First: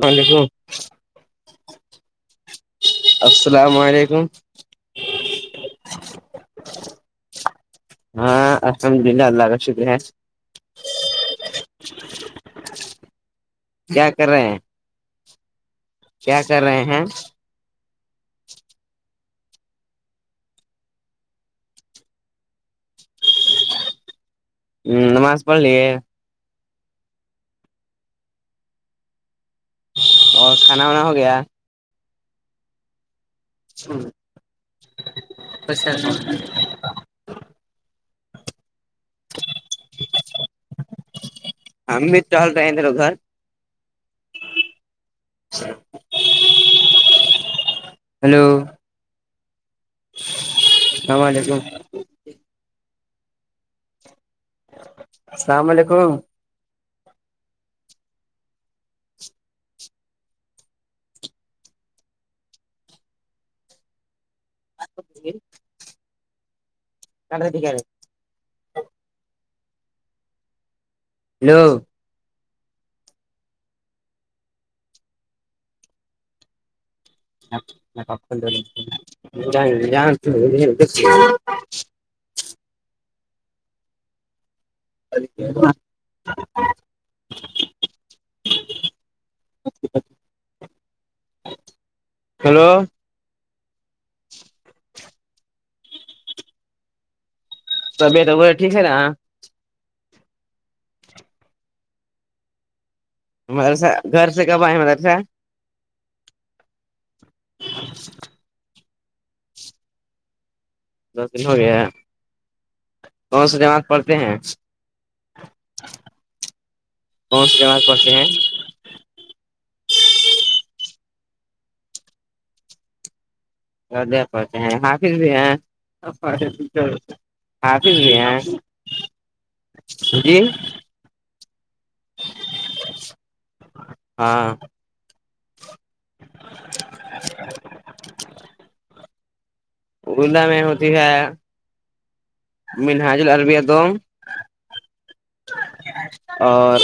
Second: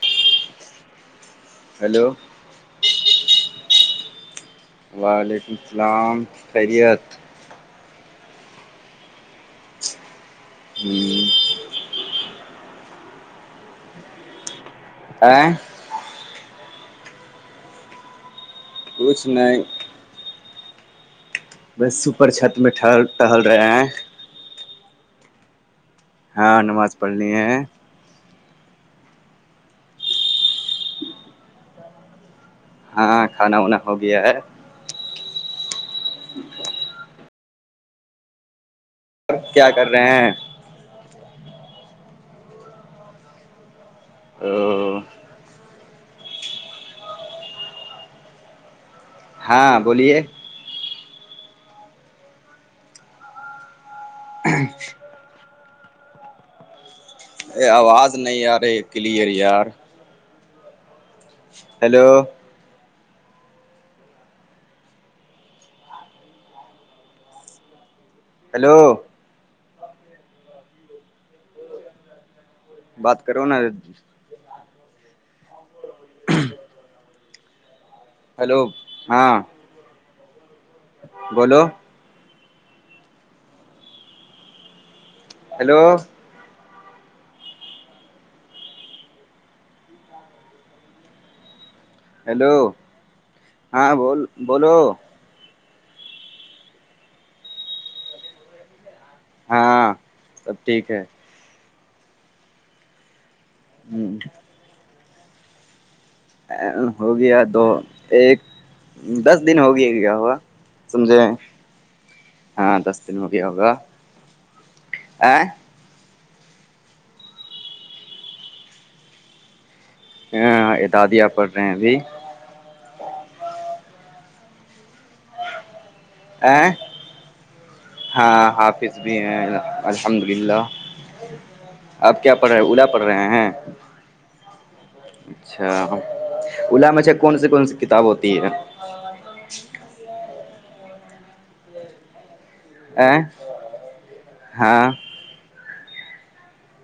ہاں لیک سو ہیلو السلام علیکم وعلیکم السلام خیریت ہاں الحمد للہ اللہ کا شکریہ ہے ہوں کیا کر رہے ہیں آ کیا کر رہے ہیں روچائی بس سوپر چھت میں ٹہل ٹہل رہے ہیں ہاں نمس پولی ہاں نماز پڑھنی ہے اور کھانا وانا ہو گیا ہاںاں کھانا وانا ہو گیا ہے اچھا کیا کر رہے ہیں ہم بھی چل رہے ہیں تیر گھر او ہلو ہاں بولیے اللام علیکم اچ السلام علیکم ا آواز نہیں آ رہی ہے کلیئر یار ہیلو آپ کڈتی کیا رہ ہیلو ہیلو بات کرو نا ھںں ہاں گب بولو ہیلو ھھ ھ ہیلو ہاں بول بولو طبیعت ہو وہ ٹھیک ہے نا ہاں سب ٹھیک ہے مدرسہ ہ گھر سے کب آئے مدرسہ ہو گیا دو ایک دس دن ہو گیا گ ہوا سمھے دو دن ہو گیا ہاں دس دن ہو گیا کون سی ہوگا جماعت پڑھتے ہیں آ کون سے جماز پڑنتے ہیں یہ دادیاں پڑھ رہے ہیں ابھی اور دیک پہچ ہیں حافظ بھی ہیں ا حافظ بھی ہیں ہاں حافظ بھی ہیں الحمد جی للہ آپ کیا پڑھ رہے اولا پڑھ رہے ہیں ہاں اچھا ا مچھا کون سی کون سی کتاب ہوتی ہے ہھیک ارولا میں ہوتی ہے ا منہاج العربیہ دوم ہاں اور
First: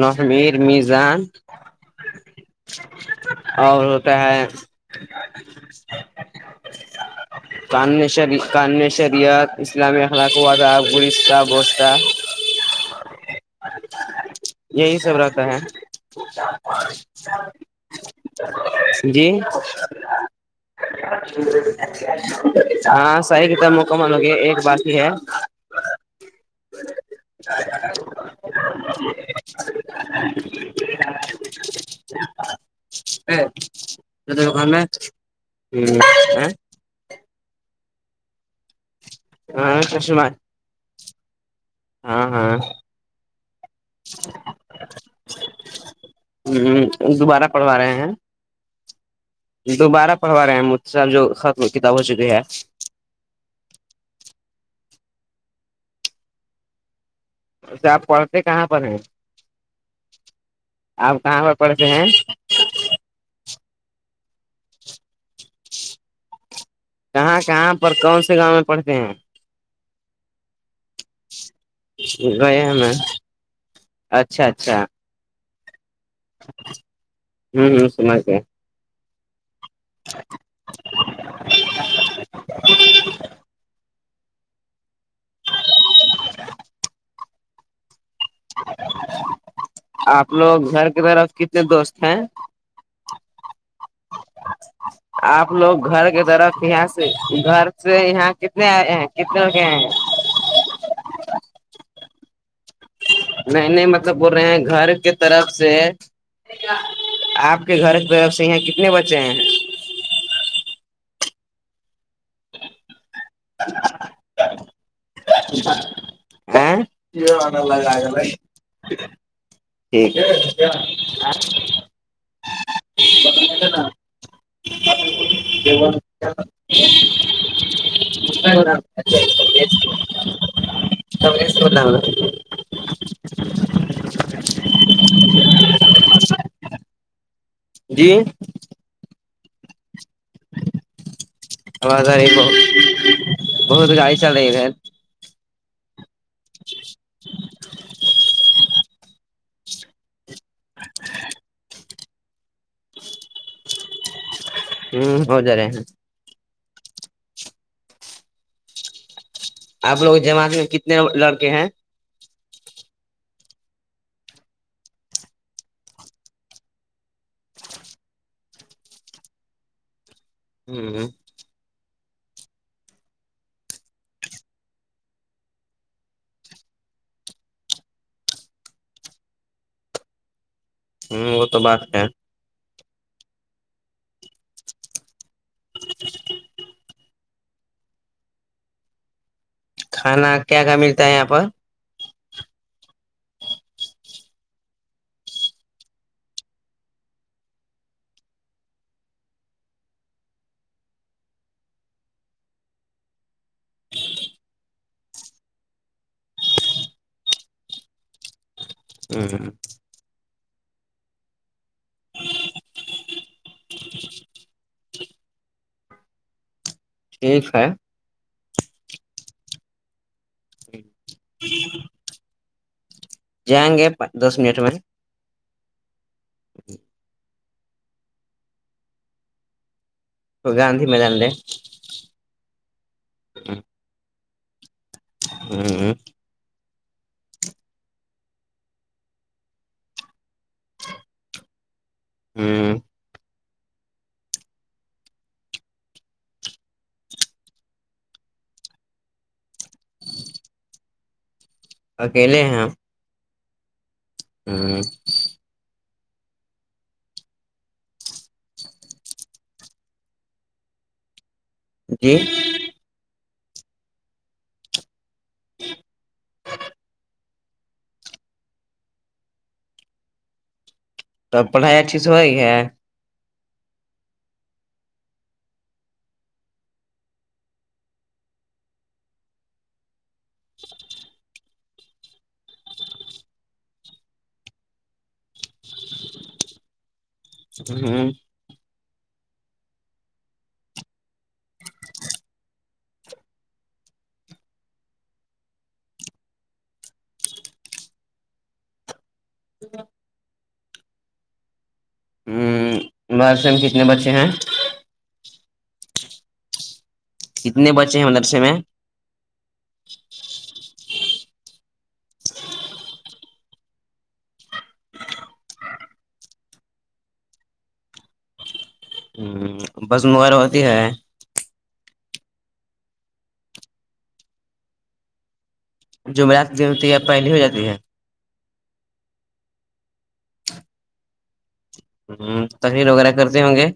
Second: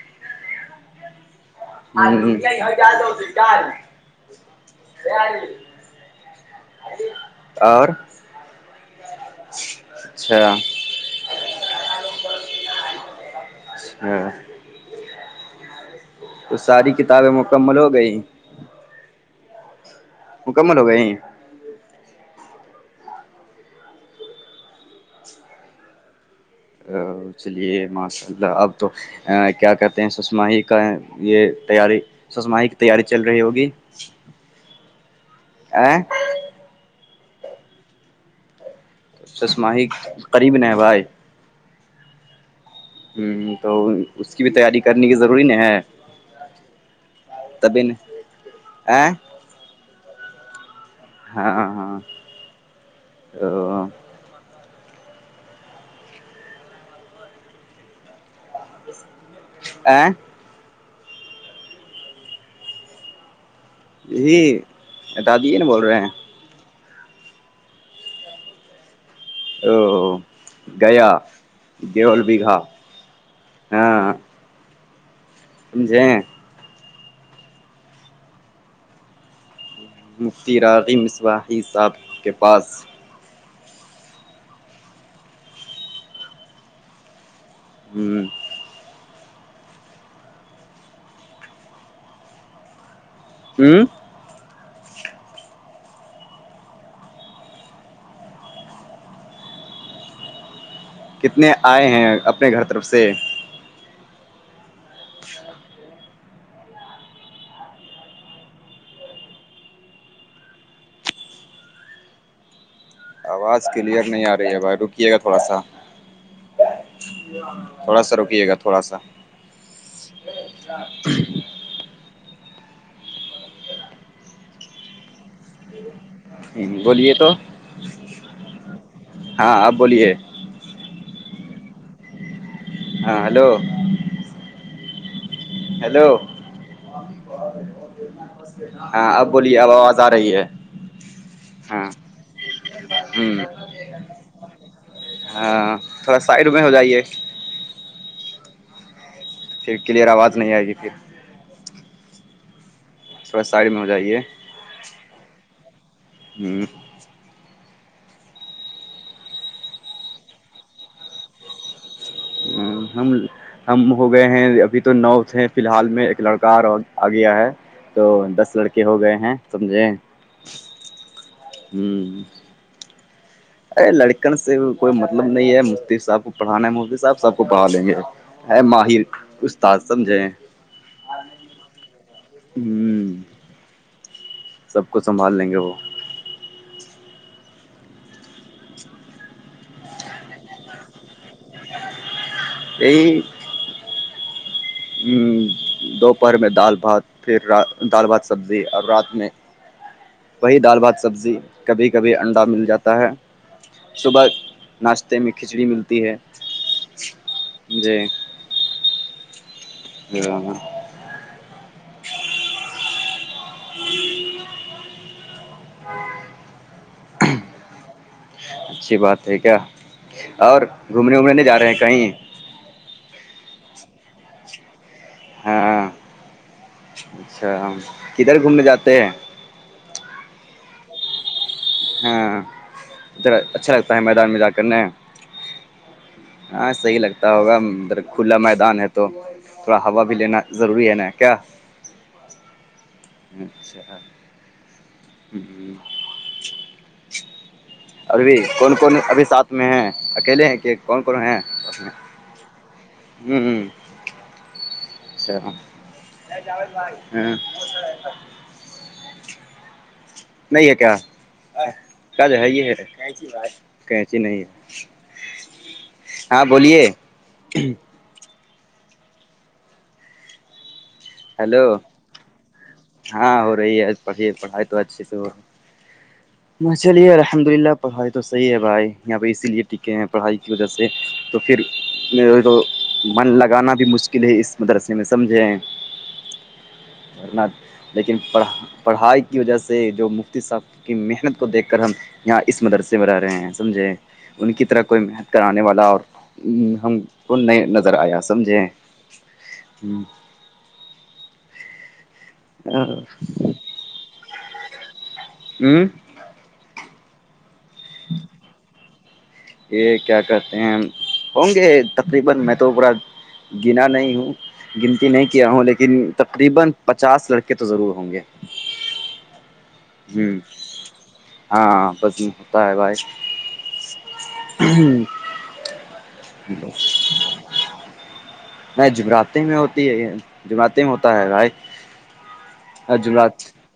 نمیر میزان ہاں یااد ہو کیاار اور ہوتا ہے اور کان شری کان شریعت اسلامی اخلاق اچھا واد آپ اڑیسہ بستا ہاں یہی سب رہتا ہے تو ساری کتابیں مکمل ہو گئییں جی مکمل ہو گئے یہ ہاں صحیح کتاب مکمل ہو گیا ایک بات ہی ہے ا چلیے ماشاء اللہ اب تو کیا کہتے ہیں سشماہی کا یہ تیاری سسمائی کی تیاری چل رہی ہوگی [unintelligible] ا ششماہی ہاں قریب نہبائے ہاں ہاں ہوں تو اس کی بھی تیاری کرنی کی ضروری نہیں ہے ہاں دوبارہ پڑھوا تبھی ن رہے ہیں ا دوبارہ پڑھوا رہے ہیں مجاح جو ختم کتاب ہو چکی ہے ا اچھا آپ پڑھتے کہاں پر ہیں ا آپ کہاں پر پڑھتے ہیں یہی اٹادے نا بول رہے ہیں کہاں کہاں پر کون سے گاؤں میں پڑھتے ہیں ا گیا دول بیگھہ گئے ہمیں ہاں اچھا اچھا سمھے ہوں ہ سمائ کیا مفتی راغی مصواحی صاحب کے پاس [unintelligible] ہوں آپ لوگ گھر کی طرف کتنے دوست ہیں ہوں آپ لوگ گھر کی طرف یہاں سے گھر سے یہاں کتنے آ ہیں کتنے لوگئے ہیں کتنے آئے ہیں اپنے گھر طرف سے میں نہیں مطلب بول رہے ہیں گھر کی طرف سے آپ کے گھر کی طرف سے یہاں کتنے بچے ہیں آواز کلیئر نہیں آ رہی ہے بھائی رکیے گا تھوڑا سا تھوڑا سا روکیے گا تھوڑا سا ٹھیک ہے [unintelligible] کیول بولیے تو ہاں آپ [unintelligible] بولیے سبس ل ہاں ہلو ہیلو ہاں اب بولیے آاز آازے ب ہوں بہت گاڑی چل رہی ہے ہاں تھوڑا سائڈ میں ہو جائیے پھر کلیئر آواز نہیں آئے گی پھر جی صبح سائڈ میں ہو جائیے ہوں ہو ج رہ ہوں آپ لوگ جماع میں کتنے لڑکے ہیں ہ ہم ہم ہو گئے ہیں ابھی تو نو تھ ہیں فی الحال میں ایک لڑکا آ گیا ہے تو دس لڑکے ہو گئے ہیں سمجھے ہوں ہوں ارے لڑکن سے کوئی مطلب نہیں ہے مصطیف صاحب کو پڑھانا ہے مفتیی صاحب صاحب کو پڑھ لیں گے ہے ماہر استاد سمجھیں ہوں وہ تو بات ہے ہوں [inaudible] سب کو سنبھال لیں گے وہ کھانا کیا کیا ملتا ہے یہاں پر یہ [inaudible] دوپہر میں دال بھات پھر دال بھات سبزی اور رات میں وہی دال بھات سبزی کبھی کبھی انڈا مل جاتا ہے صبح ناشتے میں کھچڑی ملتی ہے جی [unintelligible] [unintelligible] [unintelligible] ٹھیک ہے اچھی بات ہے کیا اور گھومنے وومنے نہیں جا رہے ہیں کہیں جائیں گے دس منٹ میں ہاں اچھا کدھر گھومنے جاتے ہیں تو گاندی میدان ر [inaudible] ہاں اھر اچھا لگتا ہے میدان میں جا کرنے ہوں [inaudible] ہاں صحیح لگتا ہوگا ادھر کھلا میدان ہے تو تھوڑا ہوا بھی لینا ضروری ہے نا کیا ہ [inaudible] اچھا ہ [inaudible] ابھی کون کون ابھی ساتھ میں ہے اکیلے ہیں کہ کون کون ہیں س اکیلے ہیں میں ہ ہ ہ سا ہ [inaudible] نہیں ہے کیا جی کیا جو ہے یہ ہے بچی نہیں ہے ہاں بولیے توب ہیلو پڑھائی اچھی سے ہوئی ہے ہاں ہو رہی ہے پڑھی پڑھائی تو اچھیے سے ہو رہی ہے ہاں چلیے الحمد للہ پڑھائی تو صحیح ہے بھائی یہاں پہ اسی لیے ٹکے ہیں پڑھائی کی وجہ سے تو پھر تو من لگانا بھی مشکل ہے اس مدرسے میں سمجھیں ہ لیکنڑھ پڑھائی کی وجہ سے جو مفتی صاح کی محنت کو دیکھ کر ہم یہاں اس مدرسے میں رہ رہے ہیں سمجھے ان کی طرح کوئی محنت کرانے والا اور ہم کو نہیں نظر آیا سمجھیں ج [inaudible] ہ مدرسے میں کتنے بچے ہیں ہوں [inaudible] اتنے بچے ہیں م نرسے میں [inaudible] گنتی نہیں کیا ہوں لیکن پچاس لڑکے تو ضرور ہوں گے ہ [inaudible] جی [inaudible] ہاں بس بھی ہوتا ہے بھائی جمعرات جو ہوتی ہے پہلی ہو جاتی ہے نہیں جمراتے میں ہوتی ہے جمراتے میں ہوتا ہے بھائی ہ تش وغیرہ کرتی جمرات م گے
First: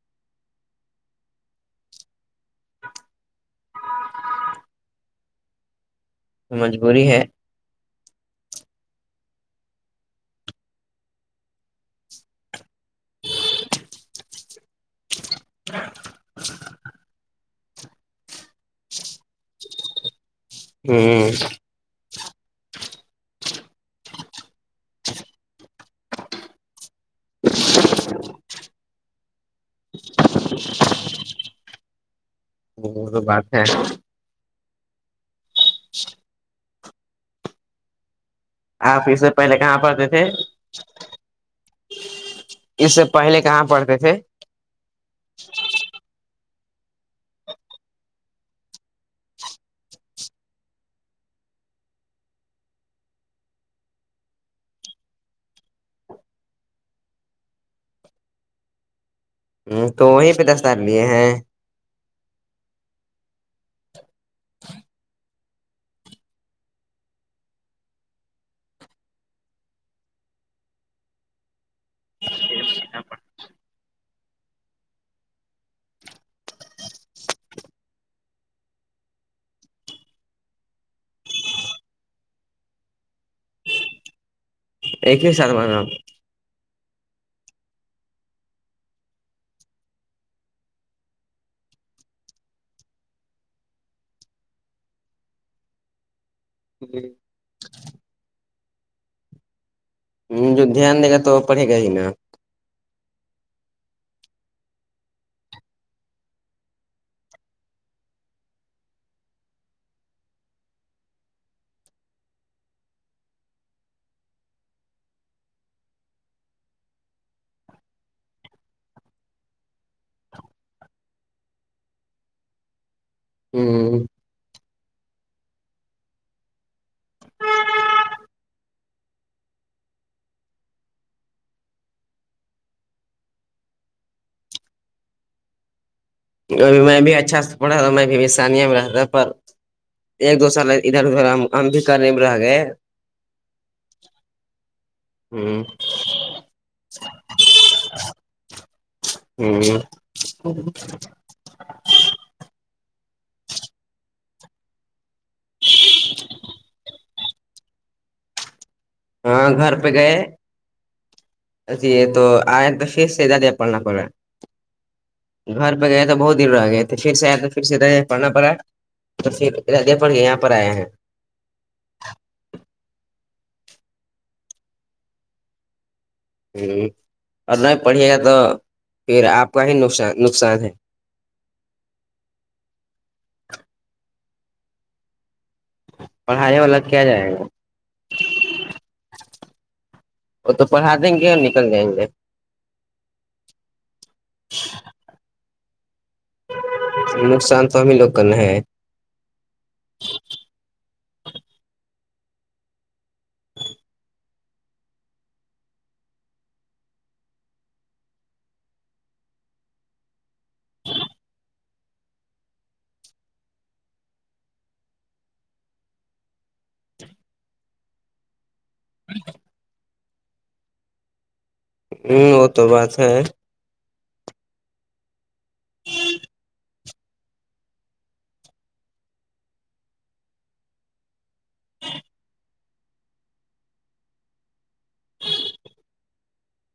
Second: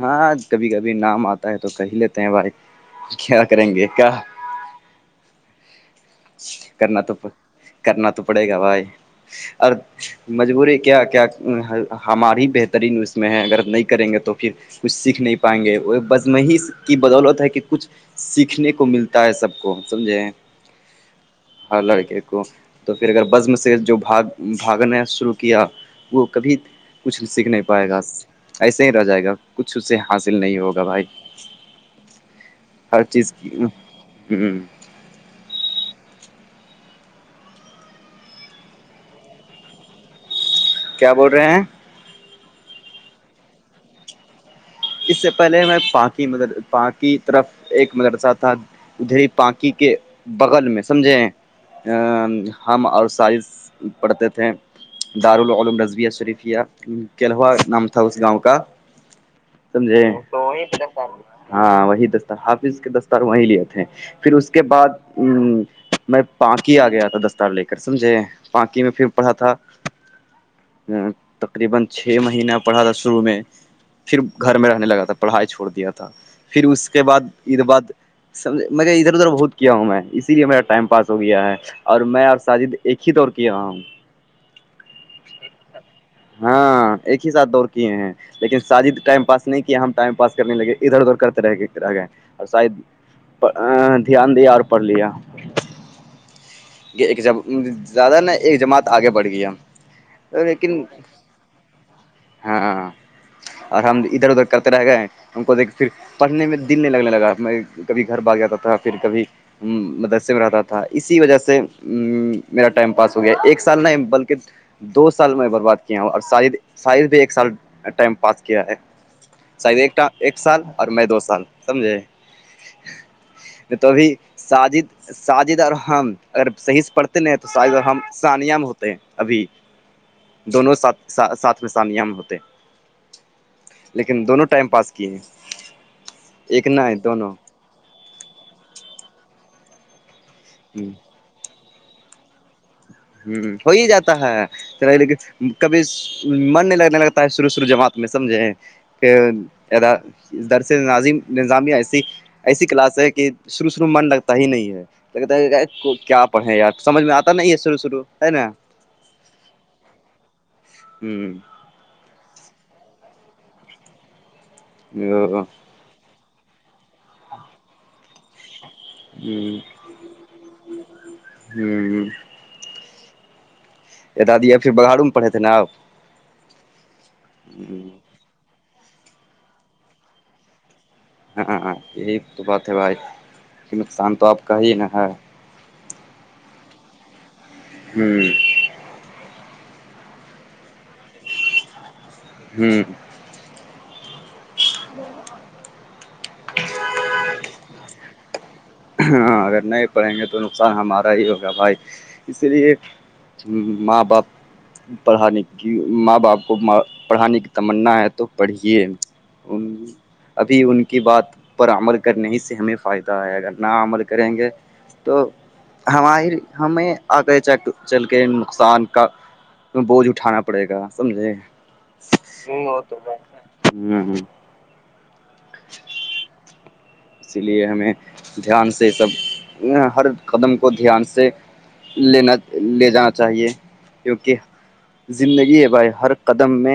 ہاں کبھی کبھی نام آتا ہے تو کہ ہی لیتے ہیں بھائی کیا کریں گے کیا کرنا مجبوری ہے توپ کرنا تو پڑے گا و یہ اور مجبوری کیا کیا ہماری ہی بہترین اس میں ہے اگر نہیں کریں گے تو پھر کچھ سیکھ نہیں پائیں گے اور بزمحیش کی بدولت ہے کہ کچھ سیکھنے کو ملتا ہے سب کو سمجھیں ہوں ہر لڑکے کو تو پھر اگر بزم سے جو بھاگ بھاگنا شروع کیا وہ کبھی کچھ سیکھ نہیں پائے گا ایسے ہی رہ جائے گا کچھ اس سے حاصل نہیں ہوگا بھائی ہر وہ تو چیز کی بات ہے ہاں سات [inaudible] آپ اس سے پہلے کہاں پڑھتے تھے کیا بول رہے ہیں اس سے پہلے کہاں پڑھتے تھے اس سے پہلے میں پ کی مدر پاک کی طرف ایک مدرسہ تھا ادری پانکی کے بغل میں سمجھے ہم اور سائز پڑھتے تھے دارالعلوم رضویہ شریفیہ کےلوہ نام تھا اس گاؤں کا ہ سمجھے تو وہیں پہ دستار لیے ہیں ہاں وہی د حافظ کے دستار وہ لیے تھے پھر اس کے بعد میں پانکی آ گیا تھا دستار لے کر سمجھے پانکی میں پھر پڑھا تھا تقریبا چھ مہینہ پڑھا تھا شروع میں پھر گھر میں رہنے لگا تھا پڑھائی چھوڑ دیا تھا پھر اس کے بعد اید بعد سمج میں ادھر ادھر بہت کیا ہوں میں اسی لیے میرا ٹائم پاس ہو گیا ہے اور میں اور ساجد ایک ہی طور کیا ہوں ایک ہی سال ہاں ایک ہی ساتھ دوڑ کیے ہیں لیکن شادیدد ٹائم پاس نہیں کیا ہم ٹائم پاس کرنے لگے ادھر ادھر کرتے رہ رہ گئے اور شاید دھیان دیا اور پڑھ لیا یہ ایک زیادہ نا ایک جماعت آگے بڑھ گئی ہ جو دھیان دے گا تو پڑھے گا ہی نا ہاں اور ہم ادھر ادھر کرتے رہ گئے ہم کو دیک پھر پڑھنے میں دل نہیں لگنے لگا میں کبھی گھر بھاگ جاتا تھا پھر کبھی مدرسے میں رہتا تھا اسی وجہ سے میرا ٹائم پاس ہو گیا ایک سال نہیں بلکہ دو سال میں برباد کیا ہوں اور شاید شاید بھی ایک سال ٹائم پاس کیا ہے شاید ایک ایک سال اور میں دو سال سمجھے ہ توبھی ساجد ساجد الحم اگر صحیح سے پڑھتے نہیں تو ساجد الحم ثانیا میں ہوتے ہیں ابھی دونوں ساتھ ساتھ میں سانیام ہوتے لیکن دونوں ٹائم پاس کیے ہیں ایک اور نہ ہے میں بھی دونوں اچھا سے پڑھا رہا میں بھیشانی میں رہتا پر ایک دوسر ل ہ ادھر ادھر ہم ہم بھی کرنے میں رہ گئے ہ ہو ہی جاتا ہے چ لیکن ہ کبھی مرنے لگنے لگتا ہے شروع شرع جماعت میں سمجھے کہ ہ در سے ناظم نظامیہ ایسی ایسی کلاس ہے کہ شروع شروع میں من لگتا ہی نہیں ہے تو کہ کیا پڑھیں یار سمجھ میں آتا نہیں ہے شرو شرو ہے نا ہاں گھر پہ گئے جی تو آ تو شیر سے جادیا پالنا پا ہاں بغیریا تو بہت دیرر آ گئے تھے پھر سے آیا تو پھر سے پڑھنا پڑا ہے تو پھر ادے پڑھ گ یہاں پر آیا ہیں ہوں یہ دادیب پھر باروں میں پڑے تھے ناپ ہاں اور نہیں پڑھیے گا تو پھر آپ کا ہی نقصان نقصان ہے ہاں ہاں یہی تو بات ہے بھائی کہ نقصان تو آپ کا ہی نہا ہے پڑھائی والا کیا جائے گا ہوں وہ تو پڑھا دیں گے اور نکل دائیں گے ہوں ب نقصان فمیی لوگ کرنا ہے ہاں اگر نہیں پڑیں گے تو نقصان ہمارا ہی ہوگا بھائی اسی لیے ہاں ماں باپ پڑھانے کی ماں باپ کو پڑھانے کی تمنا ہے تو پڑھیے ان ابھی ان کی بات پر عمل کرنے ہی سے ہمیں فائدہ ہے اگر ن عمل کریں گے تو ہماری ہمیں آگ چ چلکے نقصان کا بوجھ اٹھانا پڑے گا سمجھے ہوں وہ تو بات ہے ہوں ہ اسی لیے ہمیں دھیان سے سب ہر قدم کو دھیان سے لینا لے جانا چاہیے کیونکہ زندگی بائے ہر قدم میں